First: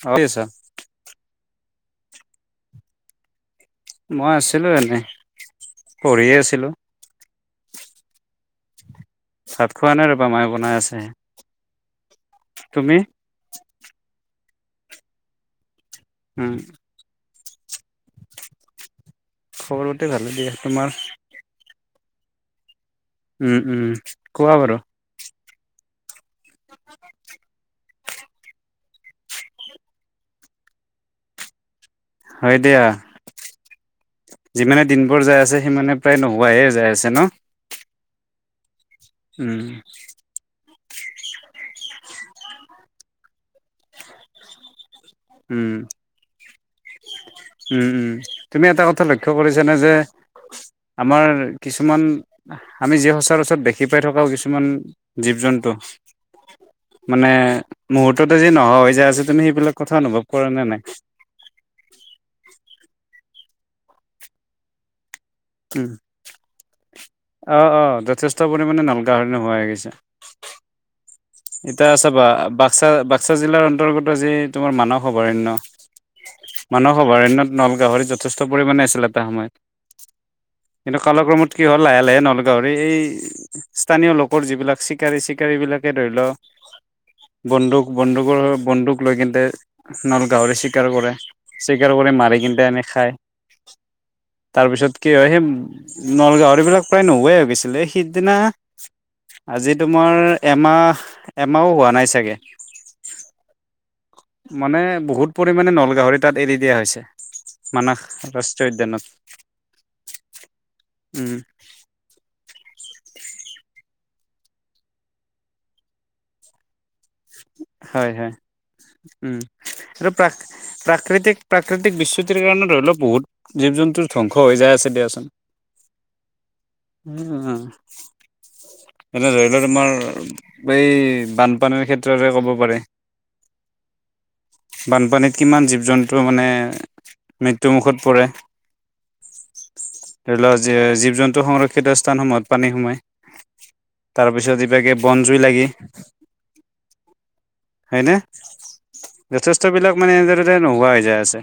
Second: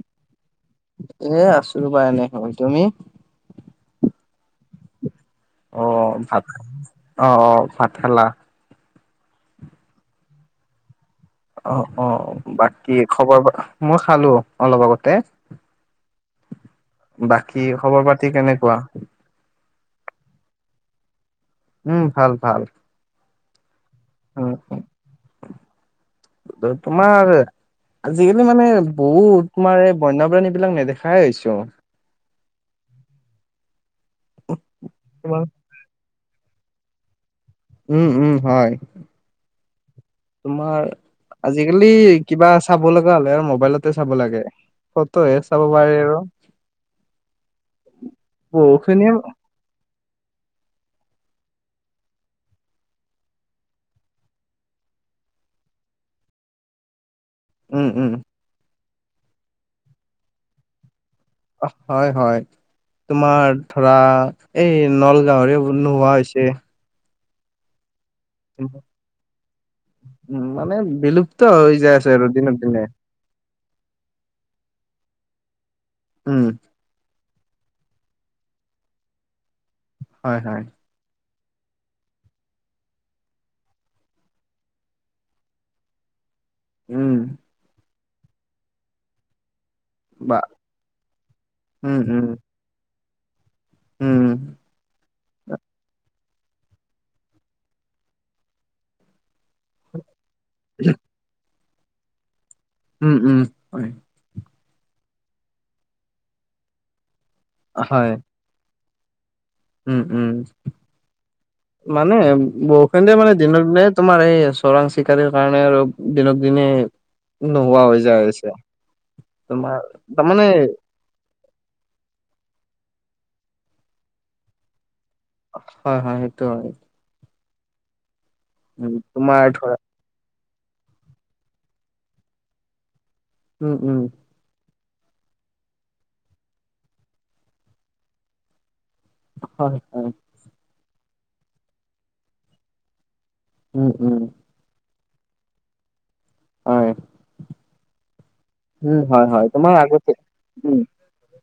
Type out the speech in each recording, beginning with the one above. ঠিকেই আছা এ আছো ৰ বা এনে হয় তুমি মই আছিলো এনেই অ পঢ়িয়ে ভাত আছিলো অ অ ভাত খালা ভাত খোৱা নাই ৰ'বা মায়ে বনাই আছে অ অ বাকী তুমি খবৰ মই খালো অলপ আগতে উম বাকী খবৰ পাতি কেনেকোৱা খবৰ পাতি ভালে দিয়া তোমাৰ উম ভাল ভাল। উম উম। উম কোৱা উ [unintelligible] ত তোমাৰ আজিকালি মানে বহুত তোমাৰ এই বন্যপ্ৰাণী বিলাক নেদেখাই হৈছো হয় দিয়া যিমানে দিনবোৰ যাই তোমাৰ আছে সিমানে প্ৰায় নোহোৱাহে যায় আছে ন উম উম হয় উম তোমাৰ, আজিকালি কিবা চাব লগা হলে আৰু মোবাইলতে চাব লাগে। ফট হে চাব উম পাৰে আৰু। উম উম, তুমি এটা কথা বহুখিনিয়ে লক্ষ্য কৰিছানে যে আমাৰ কিছুমান আমি যি সচৰাচৰত দেখি পাই থকাও কিছুমান জীৱ - জন্তু মানে উম উম মুহূৰ্ততে যি নোহোৱা হৈ যায় আছে তুমি সেইবিলাক কথা অনুভৱ কৰা নে নাই? হয় হয়, তোমাৰ ধৰা এই নলগাহৰি বোৰ উম নোহোৱা হৈছে। অ অ যথেষ্ট পৰিমাণে নলগাহৰি নোহোৱা হৈ গৈছে। উম মানে বিলুপ্ত হৈ এতিয়া যায় আছে চাবা আৰু দিনক - দিনে। বাক্সা বাক্সা জিলাৰ অন্তৰ্গত যে তোমাৰ মানৱ অভয়াৰণ্য উম। মানস অভয়াৰণ্যত নল গাহৰি যথেষ্ট পৰিমাণে আছিল এটা সময়ত। হয় হয়। কিন্তু কালক্ৰমত কি হ'ল লাহে লাহে নলগাহৰি এই স্থানীয় লোকৰ যিবিলাক চিকাৰী - চিকাৰী বিলাকে ধৰি লও উম। বন্দুক, বন্দুকৰ বন্দুক লৈ কিন্তে নল বা গাহৰি চিকাৰ কৰে, চিকাৰ উম, কৰি উম, মাৰি কিনে এনে খায়। উম, তাৰপিছত কি হয় সি নলগাহৰিবিলাক প্ৰায় নোহোৱাই হৈ গৈছিলে, সিদিনা আজি তোমাৰ এমাহ এমাও হোৱা নাই চাগে। উম, উম, হয়। মানে বহুত পৰিমাণে নলগাহৰি তাত এৰি দিয়া হৈছে। মানাস হয়। ৰাষ্ট্ৰীয় উদ্যানত। উম, উম। উম মানে বহুখিনিয়ে মানে দিনক দিনে তোমাৰ এই চৰাং চিকাৰীৰ কাৰণে আৰু দিনক দিনে নোহোৱা হৈ হয় যায় হয় আছে, উম তোমাৰ আৰু প্ৰাক তাৰমানে প্ৰাকৃতিক প্ৰাকৃতিক বিচ্যুতিৰ কাৰণে ধৰি লওক বহুত জীৱ-জন্তুৰ ধ্বংস হৈ যায় আছে দিয়াচোন। হয়, হয় সেইটো হয়। [unintelligible] উম, এনে তোমাৰ ধৰি লোৱা ধৰা তোমাৰ এই বানপানীৰ ক্ষেত্ৰতে ক'ব পাৰে। উম, উম। বানপানীত কিমান জীৱ-জন্তু মানে মৃত্যুমুখত পৰে। হয়, হয়। ধৰি লওক জী জীৱ-জন্তু সংৰক্ষিত স্থানসমূহত পানী সোমায়। উম, উম, তাৰপিছত কিবাকে বন জুই লাগি, হয়, হয়নে? উম হয়, হয়। যথেষ্ট তোমাৰ বিলাক মানে আগতে, এনেদৰে উম। নোহোৱা হৈ যায় আছে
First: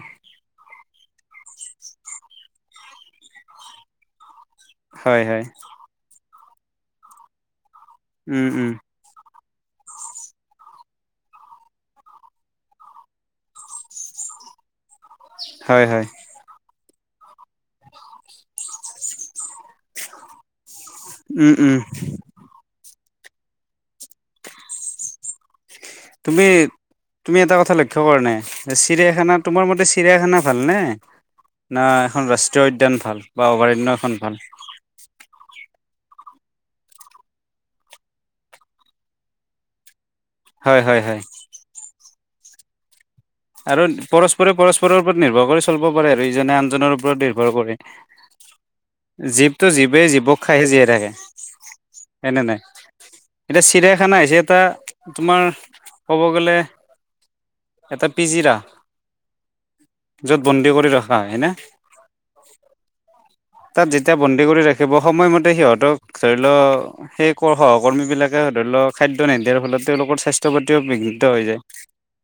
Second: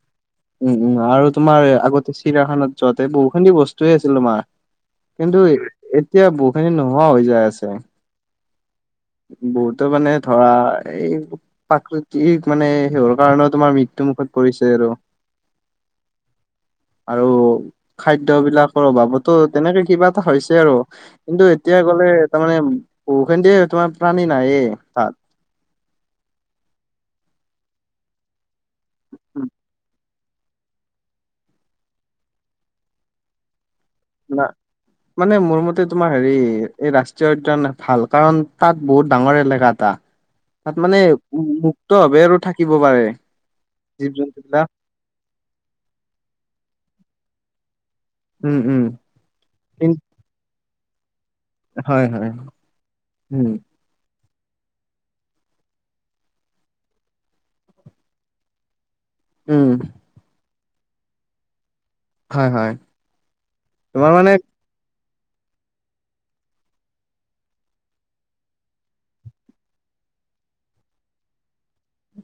উম উম আৰু তোমাৰ আগতে চিৰিয়াখানাত যোৱাতে বহুখিনি বস্তুয়ে আছিল তোমাৰ। হয় কিন্তু হয় এ এতিয়া বহুখিনি নোহোৱা হৈ যায় আছে। উম, উম। বহুতো মানে ধৰা এই প্ৰাকৃতিক মানে সেহৰ কাৰণেও তোমাৰ মৃত্যুমুখত পৰিছে আৰু। হয়, হয়। আৰু খাদ্যবিলাকৰ অভাৱতো তেনেকে কিবা এটা হৈছে আৰু। কিন্তু উম উম এতিয়া গ'লে তাৰমানে বহুখিন দিয়ে তোমাৰ প্ৰাণী নায়েই তাত। তুমি তুমি এটা কথা লক্ষ্য কৰা নাই, চিৰিয়াখানা তোমাৰ মতে চিৰিয়াখানা ভালনে না এখন ৰাষ্ট্ৰীয় উদ্যান ভাল বা অভয়াৰণ্য এখন না [inaudible] মানে মোৰ মতে তোমাৰ হেৰি এই ৰাষ্ট্ৰীয় উদ্যান ভাল, কাৰণ তাত বহুত ডাঙৰ এলেকা এটা [inaudible] তাত মানে হয় উ মুক্তভাৱে আৰু থাকিব পাৰে। আৰু জীৱ জন্তু পৰস্পৰে বিলাক পৰস্পৰৰ ওপৰত নিৰ্ভৰ কৰি চলব পাৰে আৰু ইজনে আনজনৰ ওপৰত নিৰ্ভৰ কৰি। উম, উম। জীৱটো জীৱেই জীৱক খাইয়ে জীয়াই থাকে। হয় হয় এনে নাই উম এতিয়া চিৰিয়াখানা হৈছে এটা তোমাৰ ক'ব গ'লে এটা পিজিৰা। উম। যত বন্দী কৰি ৰখা হয় না? হয় হয় তাত তোমাৰ যেতিয়া মানে বন্দী কৰি ৰাখ খেবৰ সময়মতে সিহঁতক ধৰি ল সেই সহকৰ্মীবিলাকে ধৰি লওক খাদ্য নিদিয়াৰ ফলত তেওঁলোকৰ স্বাস্থ্য পাতিও বিঘ্নিত হৈ যায়।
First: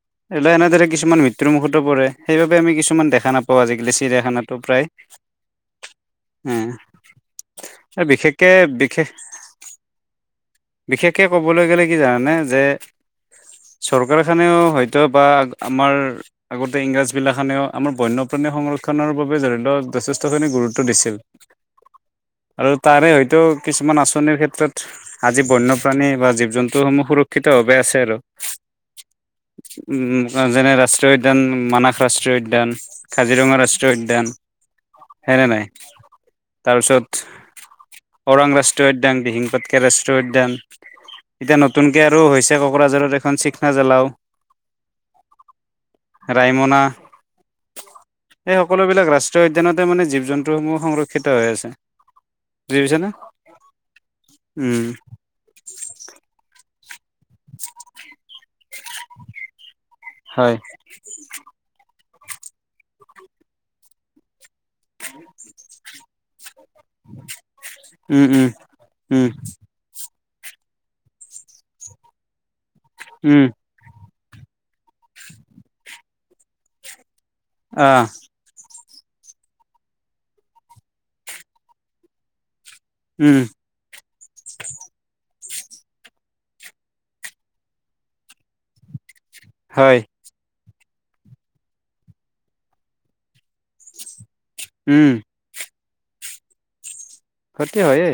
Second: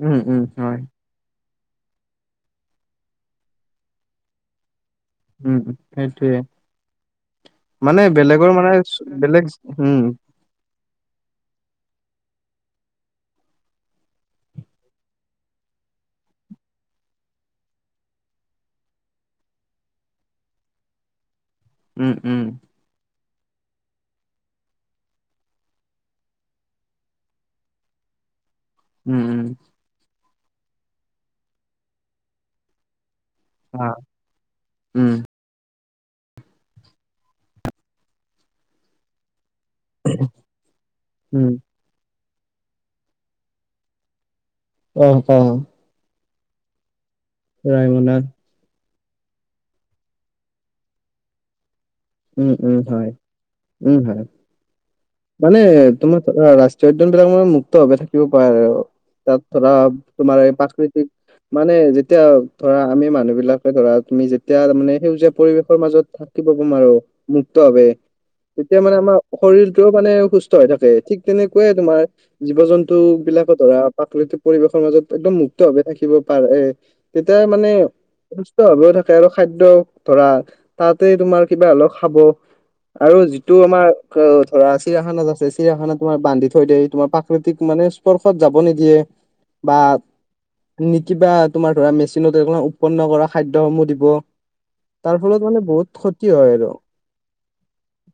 উম উম এইবিলাক হয় এনেদৰে কিছুমান মৃত্যুৰমুখতো পৰে। সেইবাবে আমি কিছুমান দেখা নাপাওঁ আজি-কালি চিৰিয়াখানাটো প্ৰায়। উম সেইটোৱে এ মানে বিশেষকে বেলেগৰ মানে বিশেষ বেলেগ হুম বিশেষকে ক'বলৈ গ'লে কি জানানে যে চৰকাৰখানেও হয়তো বা আমাৰ আগতে ইংৰাজবিলাখনেও আমাৰ বন্যপ্ৰাণী সংৰক্ষণৰ বাবে জড়িত যথেষ্টখিনি গুৰুত্ব দিছিল। [inaudible] উম-উম। আৰু তাৰে হয়তো কিছুমান আঁচনিৰ ক্ষেত্ৰত আজি বন্যপ্ৰাণী বা জীৱ জন্তু সমূহ সুৰক্ষিত ভাৱে আছে আৰু। উম-উম। উম যেনে ৰাষ্ট্ৰীয় উদ্যান মানস ৰাষ্ট্ৰীয় উদ্যান কাজিৰঙা হা ৰাষ্ট্ৰীয় উদ্যান উম হয় নে নাই। তাৰপিছত ওৰাং ৰাষ্ট্ৰীয় উদ্যান দিহিং পাত [unintelligible] ৰাষ্ট্ৰীয় উদ্যান উম এতিয়া নতুনকৈ আৰু হৈছে কোকৰাঝাৰৰ এখন শিখনা জৌলাও। অ', অ। ৰাইমনা। ৰাইমনা। সেই সকলোবিলাক ৰাষ্ট্ৰীয় উদ্যানতে মানে জীৱ জন্তুসমূহ সংৰক্ষিত হৈ আছে। উম-উম বুজি পাইছানে? হয় উম হয়। উম মানে তোমাৰ ৰাষ্ট্ৰীয় উদ্যান বিলাক মানে মুক্তভাৱে থাকিব পাৰে আৰু তাত ধৰা তোমাৰ এই হয় প্ৰাকৃতিক মানে যেতিয়া ধৰা আমি মানুহ বিলাকে ধৰা তুমি যেতিয়া তাৰ মানে সেউজীয়া পৰিৱেশৰ মাজত থাকিব নোৱাৰো মুক্ত ভাৱে উম উম তেতিয়া মানে আমাৰ উম শৰীৰ টো মানে সুস্থ হৈ থাকে ঠিক তেনেকুৱাই তোমাৰ জীৱ জন্তু উম বিলাকো ধৰা প্ৰাকৃতিক পৰিৱেশৰ মাজত একদম মুক্ত ভাৱে থাকিব পাৰে তেতিয়া মানে আহ সুস্থ ভাৱেও থাকে আৰু খাদ্য ধৰা তাতে তোমাৰ কিবা হলেও খাব। আৰু উম যিটো আমাৰ অ', ধৰা চিৰিয়াখানাত আছে চিৰায়াখানাত তোমাৰ বান্ধি থৈ দিয়ে তোমাৰ প্ৰাকৃতিক মানে স্পৰ্শত যাব নিদিয়ে। বা হয় নিকিবা তোমাৰ ধৰা মেচিনত [unintelligible] উৎপন্ন কৰা খাদ্যসমূহ দিব। উম তাৰ ফলত মানে বহুত ক্ষতি হয় আৰু। সিহঁতি হয়ে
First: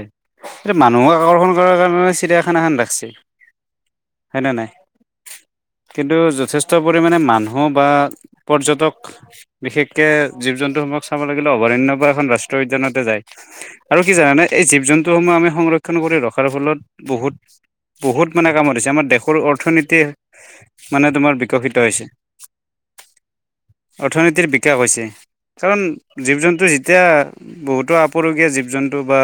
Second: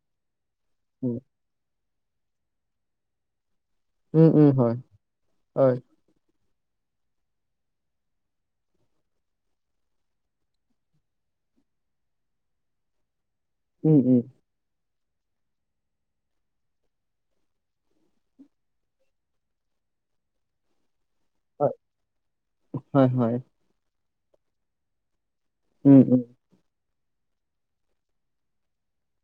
এই মানুহক আকৰ্ষণ কৰাৰ কাৰণে চিৰিয়াখানাখান ৰাখচি। উম-উম, হয়-হয়। কিন্তু যথেষ্ট পৰিমাণে মানুহ বা পৰ্যটক বিশেষকে জীৱ জন্তুসমূহক চাব লাগিলে অভয়াৰণ্য বা এখন ৰাষ্ট্ৰীয় উদ্যানতে যায়। উম আৰু কি উম হয় জানোনে এই জীব জন্তুসমূহ আমি সংৰক্ষণ কৰি ৰখাৰ ফলত বহুত বহুত মানে কামত হয়চে আমাৰ দেশৰ অৰ্থনীতি মানে তোমাৰ উপক্ৰিত হৈছে হয় হয় অৰ্থনীতিৰ বিকাশ হৈছে। কাৰণ উম উম জীব জন্তু যেতিয়া বহুতো আপোৰুগীয়া জীব জীৱ জন্তু বা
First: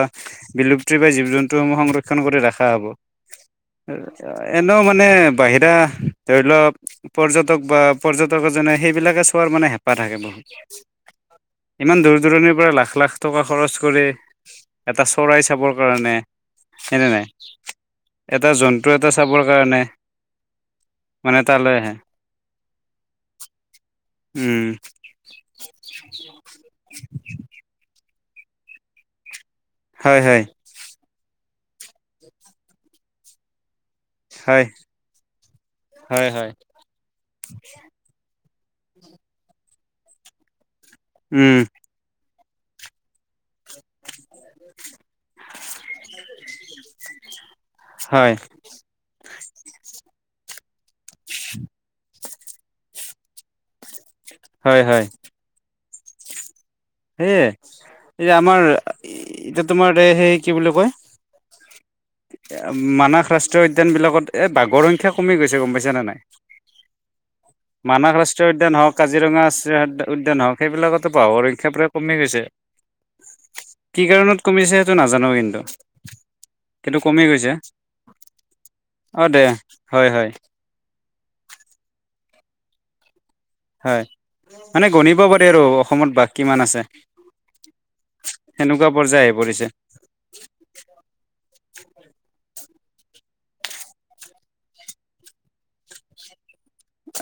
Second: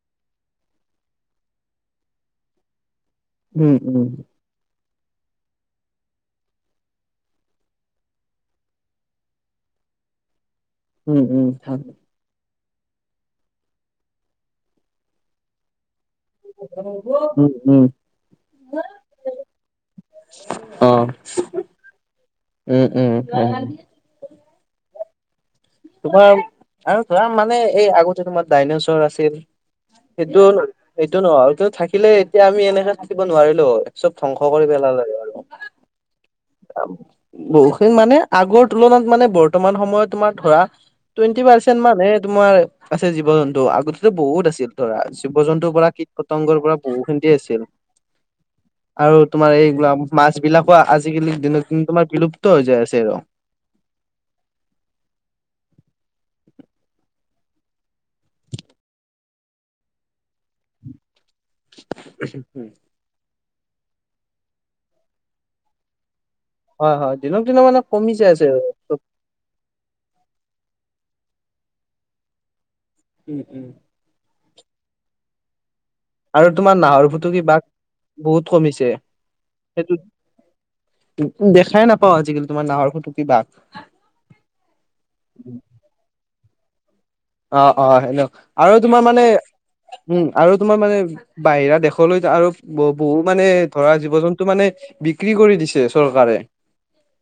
বিলুপ্তি বা জীৱ জন্তুসমূহ সংৰক্ষণ কৰি ৰাখা হব উম উম এনেও মানে বাহিৰা ধৰি লওক পৰ্যটক বা পৰ্যটক এজনে সেইবিলাকে চোৱাৰ মানে হেঁপাহ থাকে বহুত। উম উম ইমান দূৰ দূৰণিৰ পৰা লাখ-লাখ টকা খৰচ কৰে। এটা চৰাই চাবৰ কাৰণে। [unintelligible] নাই উম উম এটা জন্তু এটা চাবৰ কাৰণে। মানে তালৈ আহে। উম-উম-উম। উম। তোমাৰ আৰু ধৰা মানে এই আগতে তোমাৰ ডাইনেচৰ আছিল। হয় হয় সেইটো-সেইটো [unintelligible] থাকিলে এতিয়া আমি এনেকে থাকিব নোৱাৰিলো হয়। চব ধ্বংস হয় কৰি পেলালে হয় আৰু হয় হয় বহুখিনি মানে আগৰ তুলনাত মানে বৰ্তমান সময়ত তোমাৰ ধৰা টুৱেণ্টি উম পাৰ্চেন্ট মানে তোমাৰ আছে জীৱ জন্তু আগতেটো বহুত আছিল ধৰা জীৱ জন্তুৰ পৰা কীট পতংগৰ পৰা বহুখিনতি আছিল। হয়। আৰু তোমাৰ এইবিলাক মাছ বিলাকো আজিকালি দিনে দিন তোমাৰ বিলুপ্ত হৈ যায় আছে ৰ হয় হয় সেয়ে এই আমাৰ এতিয়া তোমাৰ এই সেই কি বুলি কয় উম। মানাস ৰাচ ৰাষ্টীয় উদ্যান বিলাকত এ বাগৰ সংখ্যা কমি গৈছে গম পাইছা নে নাই হয় হয় দিনক দিনে মানে কমি মানস যাই আছে ৰাষ্ট্ৰীয় আৰু। উদ্যান হওক কাজিৰঙাছ উ উদ্যান হওক সেইবিলাকতো বাঘৰ সংখ্যা পুৰা কমি গৈছে উম উম কি কাৰণত কমিছে সেইটো নাজানো কিন্তু আৰু তোমাৰ কিন্তু নাহৰ কমি ফুটুকী গৈছে বাঘ বহুত কমিছে অ দে সেইটো হয় হয় উম দেখাই নাপাও আজিকালি তোমাৰ নাহৰ ফুটুকী বাঘ হয় মানে গণিব পাৰি আৰু অসমত বাঘ কিমান আছে অ অ হেল্ল আৰু সেনেকুৱা তোমাৰ পৰ্যায় মানে আহি পৰিছে উম আৰু তোমাৰ মানে বাহিৰা দেশলৈ আৰু বহু বহু মানে ধৰা জীৱ জন্তু মানে বিক্ৰী কৰি দিছে চৰকাৰে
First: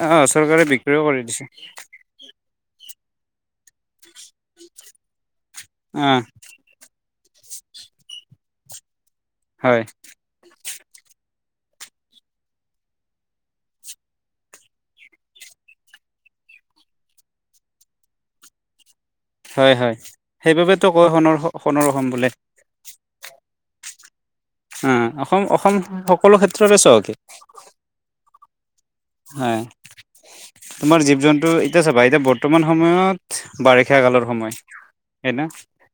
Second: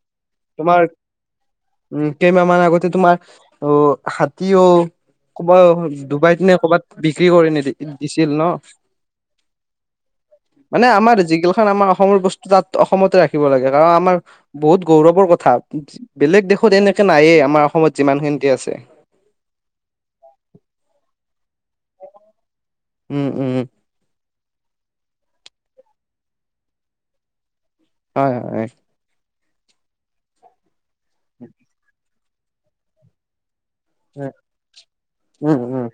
অহ চৰকাৰে বিক্ৰীও কৰি দিছে উ কেইমাহ মান আগতে তোমাৰ অ হাতী অ ক'বাত অ ডুবাইত নে ক'বাত বিক্ৰী কৰি নিদি দিছিল ন হয় মানে আমাৰ যিগিলাখন আমাৰ অসমৰ বস্তু তাত অসমতে ৰাখিব লাগে কাৰণ আমাৰ বহুত গৌৰৱৰ কথা বেলেগ দেশত এনেকে নায়েই আমাৰ অসমত যিমান খিনি আছে হয় হয় সেইবাবেতো কয় সোণৰ সোণৰ অসম বুলি উম উম উম অসম অসম সকলো ক্ষেত্ৰতে চহকী হয় হয় হয় তোমাৰ জীৱ জন্তু এতিয়া চাবা এতিয়া বৰ্তমান সময়ত বাৰিষা কালৰ সময় হয় না উম উম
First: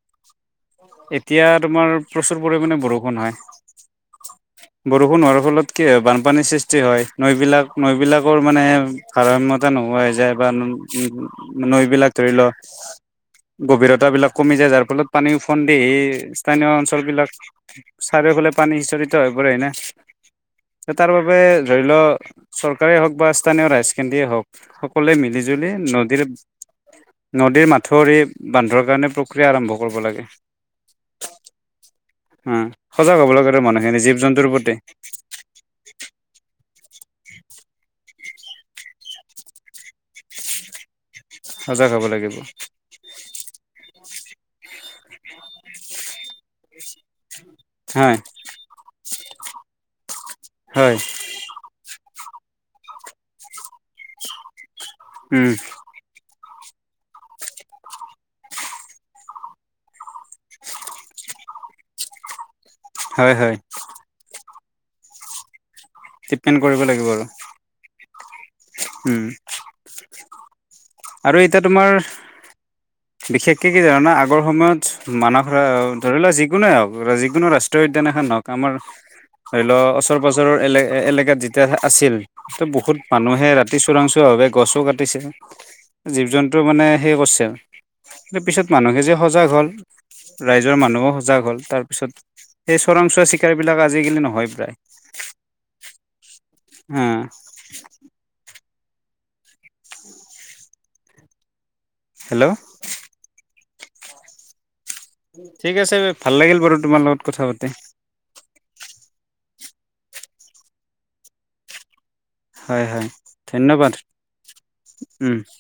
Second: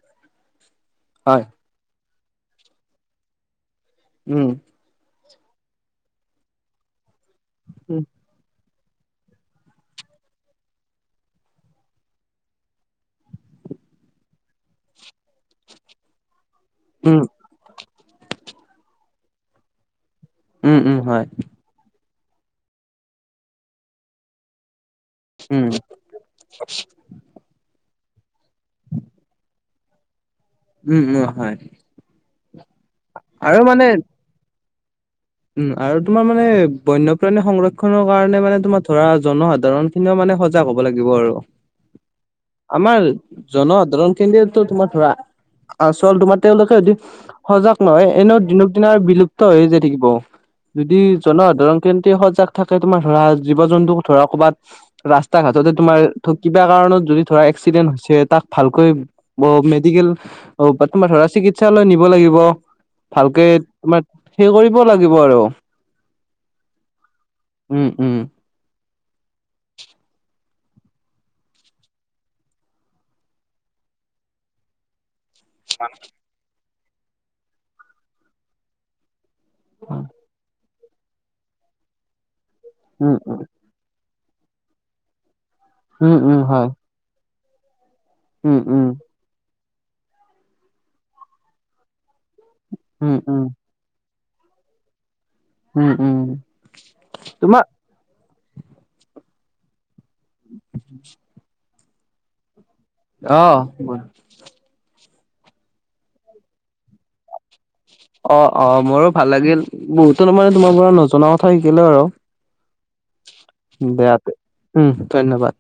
হয় এতিয়াত তোমাৰ প্ৰচুৰ পৰিমাণে বৰষুণ হয়। উম বৰষুণ হোৱাৰ ফলত কি হয় বানপানীৰ সৃষ্টি হয় নৈবিলাক উম নৈবিলাক বোৰ মানে ভাৰসাম্যতা নোহোৱা হৈ যায় বা নো ন নৈবিলাক ধৰি ল গভীৰতা বিলাক কমি যায় যাৰ ফলত পানী উফন্দি আহি স্থানীয় অঞ্চ ঞ্চলবিলাক চাৰিওফালে পানী সিচৰিত হৈ পৰে নে উম এ উম তাৰ হয় বাবে ধৰি ল চৰকাৰেই হওক বা স্থানীয় ৰাইজকেন্দ্ৰিয়েই হওক সকলোৱে মিলি উম জুলি নদীৰ নদীৰ মাথউৰি বান্ধৰ কাৰণে প্ৰক্ৰিয়া আৰম্ভ কৰিব লাগে উম উম হয় উম সজাগ হব আৰু লাগেতো মানে মানুহে জীৱ জন্তুৰ প্ৰতি উম আৰু তোমাৰ মানে বন্যপ্ৰাণী সংৰক্ষনৰ কাৰণে মানে তোমাৰ ধৰা জনসাধাৰণ স মানে সজাগ হ'ব লাগিব আৰু। সজাগ হব লাগিব। আমাৰ জনসাধাৰণ কেন্দ্ৰীয়তো তোমাৰ ধৰা আচল তোমাৰ তেওঁলোকে যদি সজাগ নহয় হয় এনেও দিনক দিনা বিলুপ্ত হৈ যায় থাকিব। হয় যদি জনসাধাৰণ তেন্তে সজাগ থাকে তোমাৰ ধৰা জীৱ জন্তু ধৰা ক'বাত ৰাস্তা উম ঘাটতে তোমাৰ কিবা কাৰণত যদি ধৰা এক্সিডেন্ট হৈছে তাক ভালকৈ বৌ মেডিকেল অ তোমাৰ ধৰা চিকিৎসালয়লৈ নিব লাগিব। হয় ভালকে হয় তোমাৰ হেৰি কৰিব লাগিব আৰু। ট্ৰিটমেণ্ট কৰিব লাগিব আৰু উম উম উম আৰু এতিয়া তোমাৰ বিশেষকে কি জানা না আগৰ সময়ত মানস ধৰা ধৰি লোৱা যিকোনোৱে হওক যিকোনো ৰাষ্ট্ৰীয় উদ্যান এখন লক আমাৰ ধৰি লও ওচৰ পাজৰৰ এলে এলেকাত যেতিয়া আছিল। বহুত উম উম মানুহে ৰা- কি চোৰাংচোৰা ভাৱে গছো কাটিছে। উম জীৱ উম জন্তু হয় মানে সে কৰছে উম পিছত উম মানুহে যে সজাগ হল। ৰাইজৰ মানুহো সজাগ হ'ল। তাৰ পিছত সেই উম চোৰাংচোৱা উম চিকাৰী বিলাক আজিকালি নহয় প্ৰায়। উ উম। উম। তোমা- [inaudible] [inaudible] হেল্ল' অহ [unintelligible] ঠিক আছে ভাল লাগিল বাৰু তোমাৰ লগত কথা পাতি। অ অ মোৰো ভাল লাগিল বহুতো ত মানে তোমাৰ পৰা নজনা কথা শিকিলো আৰু। হয় হয় ধন্যবাদ দিয়া দে উম ধন্যবাদ।